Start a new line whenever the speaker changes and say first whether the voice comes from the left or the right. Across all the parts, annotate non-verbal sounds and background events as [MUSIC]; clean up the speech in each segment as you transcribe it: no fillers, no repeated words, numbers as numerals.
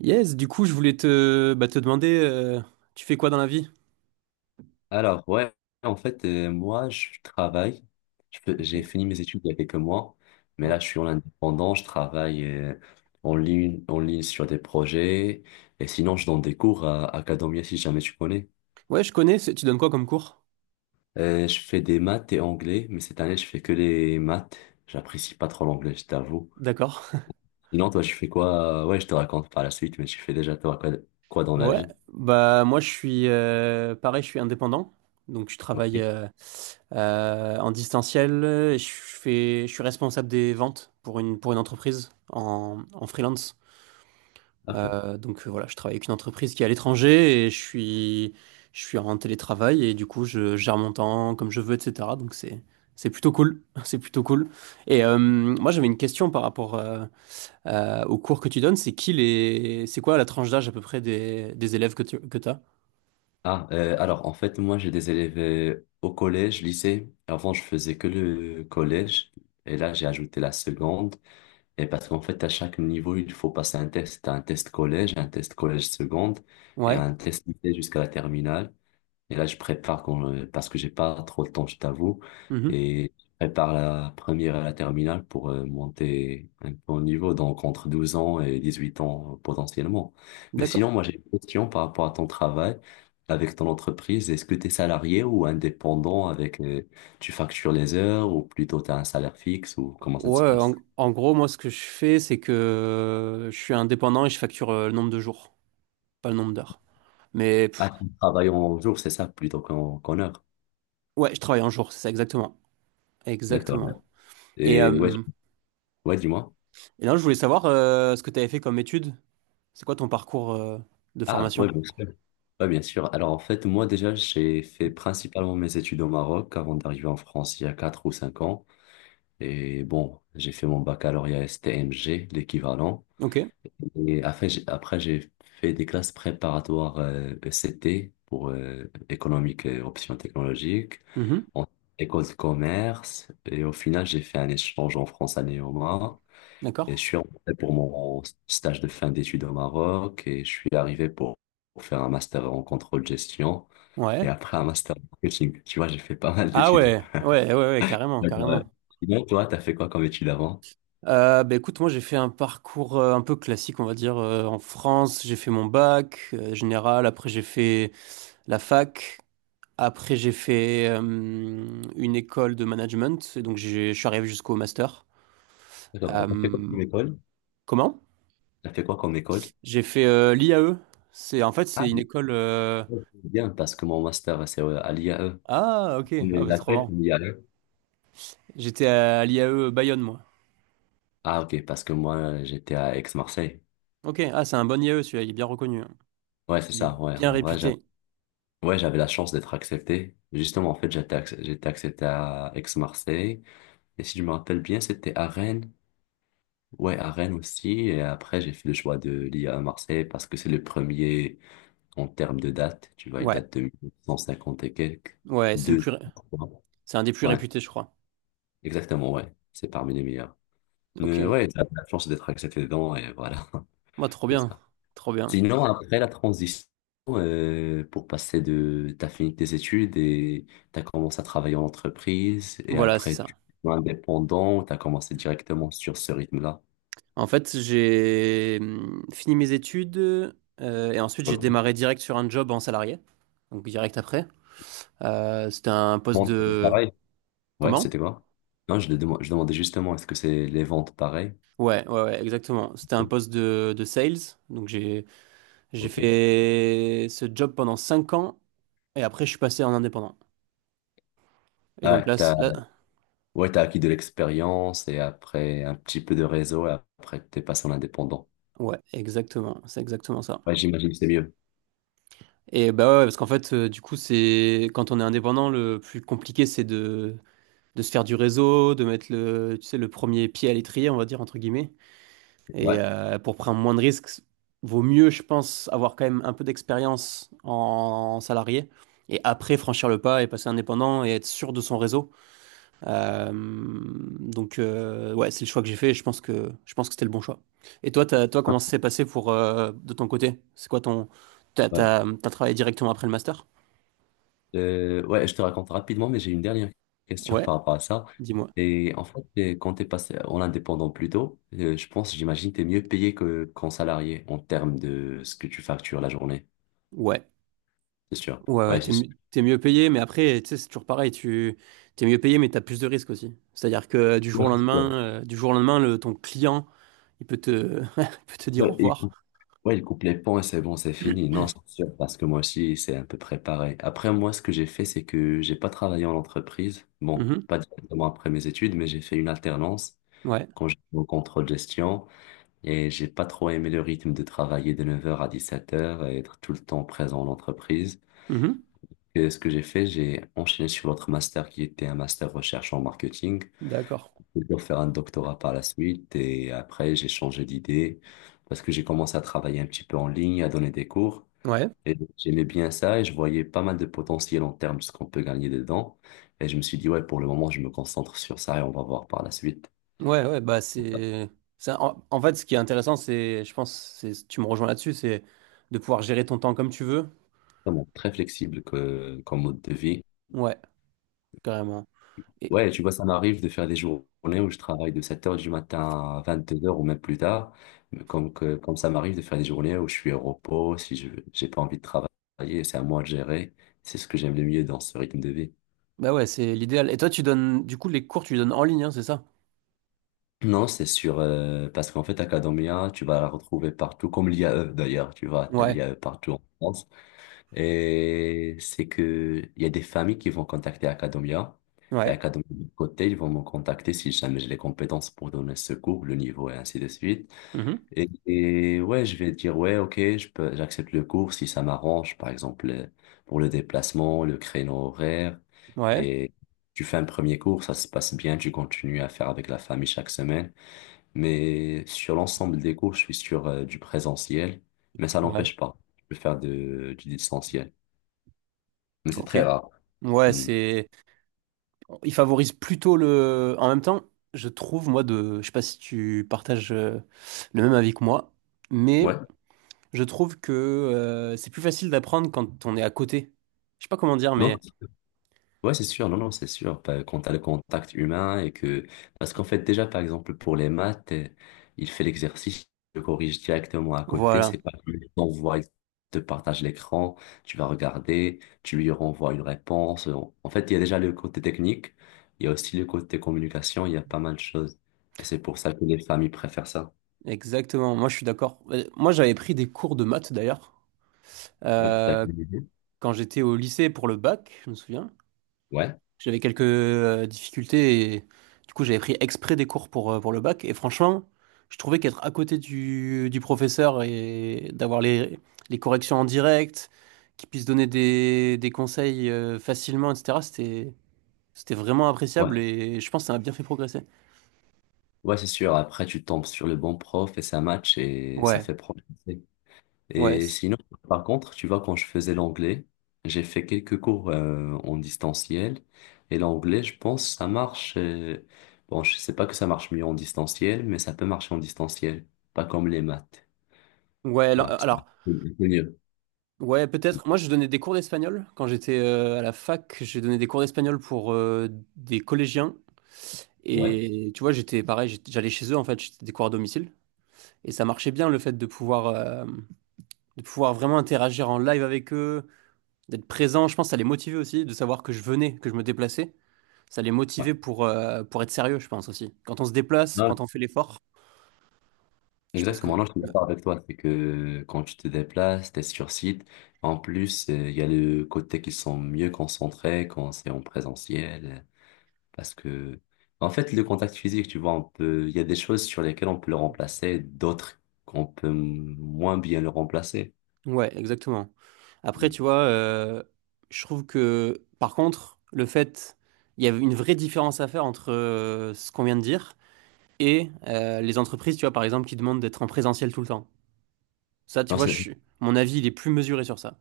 right: Yes, du coup, je voulais te demander, tu fais quoi dans la vie?
left: Alors, ouais, en fait, moi, je travaille.
right: Ok,
left: J'ai fini mes études il y a quelques mois, mais là,
right: ouais.
left: je suis en indépendant. Je travaille en ligne sur des projets. Et sinon, je donne des cours à Academia, si jamais tu connais.
right: Ouais, je connais, tu donnes quoi comme cours?
left: Je fais des maths et anglais, mais cette année, je fais que les maths. J'apprécie pas trop l'anglais, je t'avoue.
right: D'accord.
left: Sinon, toi, tu fais quoi? Ouais, je te raconte par la suite, mais tu fais déjà toi quoi dans la
right: Ouais,
left: vie?
right: bah moi je suis pareil, je suis indépendant. Donc je
left: Ok.
right: travaille en distanciel, je suis responsable des ventes pour une entreprise en freelance.
left: Ok.
right: Donc voilà, je travaille avec une entreprise qui est à l'étranger et je suis en télétravail et du coup je gère mon temps comme je veux, etc. Donc c'est plutôt cool, [LAUGHS] c'est plutôt cool. Et moi j'avais une question par rapport au cours que tu donnes, c'est quoi la tranche d'âge à peu près des élèves que t'as?
left: Ah, alors en fait, moi j'ai des élèves au collège, lycée. Avant, je faisais que le collège et là j'ai ajouté la seconde. Et parce qu'en fait, à chaque niveau, il faut passer un test. T'as un test collège seconde et
right: Ouais.
left: un test lycée jusqu'à la terminale. Et là, je prépare quand, parce que j'ai pas trop le temps, je t'avoue.
right: Mhm.
left: Et je prépare la première et la terminale pour monter un peu au niveau, donc entre 12 ans et 18 ans potentiellement. Mais
right: D'accord.
left: sinon, moi, j'ai une question par rapport à ton travail avec ton entreprise. Est-ce que tu es salarié ou indépendant avec, tu factures les heures ou plutôt tu as un salaire fixe ou comment ça se
right: Ouais,
left: passe?
right: en gros moi ce que je fais c'est que je suis indépendant et je facture le nombre de jours, pas le nombre d'heures. Mais
left: Ah, tu travailles en jour, c'est ça, plutôt qu'en heure.
right: ouais, je travaille en jour, c'est ça exactement,
left: D'accord,
right: exactement. Et,
left: Et ouais,
right: euh,
left: ouais, dis-moi.
right: et là, je voulais savoir ce que tu avais fait comme étude. C'est quoi ton parcours de
left: Ah, ouais,
right: formation?
left: bien sûr. Ouais, bien sûr. Alors, en fait, moi, déjà, j'ai fait principalement mes études au Maroc avant d'arriver en France il y a 4 ou 5 ans. Et bon, j'ai fait mon baccalauréat STMG, l'équivalent.
right: Ok.
left: Et après, j'ai fait des classes préparatoires ECT pour économique et options technologiques,
right: Mhm.
left: en école de commerce. Et au final, j'ai fait un échange en France à Néoma. Et je
right: D'accord.
left: suis rentré pour mon stage de fin d'études au Maroc et je suis arrivé pour faire un master en contrôle gestion et
right: Ouais.
left: après un master en marketing. Tu vois, j'ai fait pas mal
right: Ah
left: d'études.
right: ouais, ouais, ouais, ouais, carrément,
left: D'accord, ouais.
right: carrément.
left: Sinon, toi, t'as fait quoi comme études avant?
right: Bah écoute, moi j'ai fait un parcours un peu classique, on va dire, en France. J'ai fait mon bac général, après j'ai fait la fac, après j'ai fait une école de management, et donc je suis arrivé jusqu'au master.
left: D'accord, t'as fait quoi
right: Euh,
left: comme école?
right: Comment?
left: T'as fait quoi comme école?
right: J'ai fait l'IAE. C'est en fait
left: Ah
right: c'est une
left: oui,
right: école.
left: ok, bien, parce que mon master, c'est à l'IAE.
right: Ah, ok. Ah,
left: Mais
right: bah, trop
left: laquelle?
right: marrant.
left: L'IAE.
right: J'étais à l'IAE Bayonne, moi.
left: Ah ok, parce que moi, j'étais à Aix-Marseille.
right: Ok. Ah, c'est un bon IAE, celui-là. Il est bien reconnu, hein.
left: Ouais, c'est
right: Il est
left: ça, ouais.
right: bien
left: En vrai, j'avais
right: réputé.
left: ouais, j'avais la chance d'être accepté. Justement, en fait, j'étais accepté à Aix-Marseille. Et si je me rappelle bien, c'était à Rennes. Ouais, à Rennes aussi. Et après, j'ai fait le choix de l'IA à Marseille parce que c'est le premier en termes de date. Tu vois, il
right: Ouais.
left: date de 1950 et quelques.
right: Ouais,
left: Deux.
right: c'est un des plus
left: Ouais,
right: réputés, je crois.
left: exactement, ouais. C'est parmi les meilleurs.
right: Ok.
left: Mais ouais, t'as la chance d'être accepté dedans et voilà,
right: Moi, trop
left: [LAUGHS] c'est
right: bien.
left: ça.
right: Trop bien.
left: Sinon, après la transition, T'as fini tes études et t'as commencé à travailler en entreprise et
right: Voilà, c'est
left: après, tu
right: ça.
left: es indépendant, t'as commencé directement sur ce rythme-là.
right: En fait, j'ai fini mes études et ensuite, j'ai démarré direct sur un job en salarié. Donc, direct après. C'était un poste
left: Bon, c'est
right: de...
left: pareil. Ouais,
right: Comment?
left: c'était quoi? Non, je demandais justement, est-ce que c'est les ventes pareilles?
right: Ouais, ouais, ouais, exactement. C'était un
left: Oui.
right: poste de sales. Donc, j'ai
left: Ok.
right: fait ce job pendant 5 ans. Et après, je suis passé en indépendant. Et
left: Ah,
right: donc
left: ouais,
right: là, c-
left: t'as,
right: là,
left: ouais, t'as acquis de l'expérience et après un petit peu de réseau et après t'es passé en indépendant.
right: ouais, exactement, c'est exactement ça.
left: Ouais, j'imagine que c'est mieux.
right: Et bah ouais, ouais, parce qu'en fait, du coup, c'est quand on est indépendant, le plus compliqué, c'est de se faire du réseau, de mettre le, tu sais, le premier pied à l'étrier, on va dire entre guillemets. Et
left: Ouais.
right: pour prendre moins de risques, vaut mieux, je pense, avoir quand même un peu d'expérience en salarié et après franchir le pas et passer indépendant et être sûr de son réseau. Donc, ouais, c'est le choix que j'ai fait et je pense que c'était le bon choix. Et toi, toi,
left: Hein.
right: comment ça s'est passé pour, de ton côté? C'est quoi ton. T'as,
left: Ouais.
right: t'as, t'as travaillé directement après le master?
left: Ouais, je te raconte rapidement, mais j'ai une dernière question [LAUGHS]
right: Ouais,
left: par rapport à ça.
right: dis-moi.
left: Et en fait, quand t'es passé en indépendant plus tôt, je pense, j'imagine, t'es mieux payé que qu'en salarié en termes de ce que tu factures la journée.
right: Ouais,
left: C'est sûr.
right: ouais, ouais,
left: Ouais,
right: t'es,
left: c'est sûr.
right: mi- t'es mieux payé, mais après, tu sais, c'est toujours pareil, t'es mieux payé, mais t'as plus de risques aussi. C'est-à-dire que du jour au
left: [LAUGHS]
right: lendemain,
left: Ouais,
right: du jour au lendemain, ton client, il peut te, [LAUGHS] il peut te
left: Ouais,
right: dire au
left: il
right: revoir.
left: faut. Ouais, il coupe les ponts, c'est bon, c'est fini. Non, c'est sûr, parce que moi aussi, c'est un peu préparé. Après, moi, ce que j'ai fait, c'est que j'ai pas travaillé en entreprise. Bon,
right: Mhm.
left: pas directement après mes études, mais j'ai fait une alternance
right: Ouais.
left: quand j'étais au contrôle gestion et j'ai pas trop aimé le rythme de travailler de 9 heures à 17 heures et être tout le temps présent en entreprise.
right: Mhm.
left: Et ce que j'ai fait, j'ai enchaîné sur l'autre master qui était un master recherche en marketing.
right: D'accord.
left: J'ai dû faire un doctorat par la suite et après, j'ai changé d'idée parce que j'ai commencé à travailler un petit peu en ligne, à donner des cours.
right: Ouais.
left: Et j'aimais bien ça et je voyais pas mal de potentiel en termes de ce qu'on peut gagner dedans. Et je me suis dit, ouais, pour le moment, je me concentre sur ça et on va voir par la suite.
right: Ouais, ouais, bah c'est. En fait, ce qui est intéressant, c'est, je pense, c'est, tu me rejoins là-dessus, c'est de pouvoir gérer ton temps comme tu veux.
left: Vraiment très flexible comme mode de vie.
right: Ouais, carrément. Et
left: Ouais, tu vois, ça m'arrive de faire des journées où je travaille de 7 heures du matin à 22 heures ou même plus tard. Mais comme ça m'arrive de faire des journées où je suis au repos, si je j'ai pas envie de travailler, c'est à moi de gérer. C'est ce que j'aime le mieux dans ce rythme de vie.
right: bah ouais, c'est l'idéal. Et toi, tu donnes, du coup, les cours, tu les donnes en ligne, hein, c'est ça?
left: Non, c'est sûr, parce qu'en fait, Academia, tu vas la retrouver partout, comme l'IAE d'ailleurs, tu vois, t'as
right: Ouais,
left: l'IAE partout en France. Et c'est que il y a des familles qui vont contacter Academia, et
right: ouais.
left: Academia de côté, ils vont me contacter si jamais j'ai les compétences pour donner ce cours, le niveau et ainsi de suite.
right: Mhm.
left: Et ouais, je vais dire, ouais, ok, je peux, j'accepte le cours si ça m'arrange, par exemple, pour le déplacement, le créneau horaire.
right: Ouais,
left: Et tu fais un premier cours, ça se passe bien, tu continues à faire avec la famille chaque semaine. Mais sur l'ensemble des cours, je suis sur du présentiel, mais ça
right: ouais,
left: n'empêche pas. Je peux faire du distanciel. Mais c'est
right: ok.
left: très rare.
right: Ouais,
left: Hmm.
right: c'est. Il favorise plutôt le. En même temps, je trouve, moi, de. Je sais pas si tu partages le même avis que moi, mais
left: Ouais,
right: je trouve que c'est plus facile d'apprendre quand on est à côté. Je sais pas comment dire,
left: non?
right: mais.
left: Ouais, c'est sûr, non, non, c'est sûr. Quand t'as le contact humain et que. Parce qu'en fait, déjà, par exemple, pour les maths, il fait l'exercice, il le corrige directement à côté.
right: Voilà,
left: C'est pas que tu t'envoies, il te partage l'écran, tu vas regarder, tu lui renvoies une réponse. En fait, il y a déjà le côté technique, il y a aussi le côté communication, il y a pas mal de choses. Et c'est pour ça que les familles préfèrent ça.
right: exactement. Moi, je suis d'accord. Moi, j'avais pris des cours de maths d'ailleurs
left: Ouais, t'as
right: euh,
left: une idée.
right: quand j'étais au lycée pour le bac, je me souviens.
left: Ouais,
right: J'avais quelques difficultés et du coup, j'avais pris exprès des cours pour le bac. Et franchement, je trouvais qu'être à côté du professeur et d'avoir les corrections en direct, qu'il puisse donner des conseils facilement, etc., c'était vraiment appréciable
left: ouais.
right: et je pense que ça m'a bien fait progresser.
left: Ouais, c'est sûr. Après, tu tombes sur le bon prof et ça match et ça
right: Ouais,
left: fait progresser.
right: ouais.
left: Et sinon, par contre, tu vois, quand je faisais l'anglais, j'ai fait quelques cours en distanciel. Et l'anglais, je pense, ça marche. Bon, je sais pas que ça marche mieux en distanciel, mais ça peut marcher en distanciel. Pas comme les maths.
right: Ouais,
left: Tu vois, c'est
right: alors.
left: c'est mieux.
right: Ouais, peut-être. Moi, je donnais des cours d'espagnol. Quand j'étais à la fac, j'ai donné des cours d'espagnol pour des collégiens.
left: Ouais,
right: Et tu vois, j'étais pareil, j'allais chez eux, en fait, j'étais des cours à domicile. Et ça marchait bien le fait de pouvoir vraiment interagir en live avec eux, d'être présent. Je pense que ça les motivait aussi, de savoir que je venais, que je me déplaçais. Ça les
left: ouais.
right: motivait pour être sérieux, je pense aussi. Quand on se déplace,
left: Non,
right: quand on fait l'effort, je pense que...
left: exactement. Non, je suis d'accord avec toi. C'est que quand tu te déplaces, t'es sur site. En plus, il y a le côté qu'ils sont mieux concentrés quand c'est en présentiel. Parce que, en fait, le contact physique, tu vois, on peut, il y a des choses sur lesquelles on peut le remplacer, d'autres qu'on peut moins bien le remplacer.
right: Ouais, exactement. Après,
left: Mm.
right: tu vois, je trouve que, par contre, le fait, il y a une vraie différence à faire entre ce qu'on vient de dire et les entreprises, tu vois, par exemple, qui demandent d'être en présentiel tout le temps. Ça, tu
left: Non,
right: vois, mon avis, il est plus mesuré sur ça.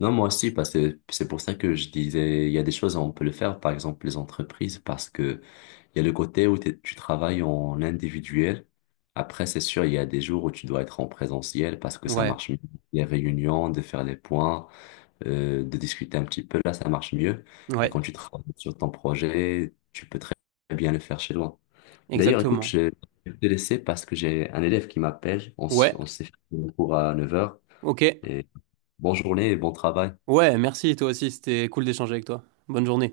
left: non, moi aussi, parce que c'est pour ça que je disais, il y a des choses où on peut le faire, par exemple les entreprises, parce que il y a le côté où tu travailles en individuel. Après, c'est sûr, il y a des jours où tu dois être en présentiel parce que ça
right: Ouais,
left: marche mieux. Les réunions, de faire les points, de discuter un petit peu, là, ça marche mieux. Mais
right: ouais,
left: quand tu travailles sur ton projet, tu peux très bien le faire chez toi. D'ailleurs, écoute,
right: exactement.
left: je vais te laisser parce que j'ai un élève qui m'appelle. On, s-
right: Ouais,
left: on s'est fait un cours à 9 heures.
right: ok.
left: Et bonne journée et bon travail.
right: Ouais, merci, toi aussi, c'était cool d'échanger avec toi. Bonne journée.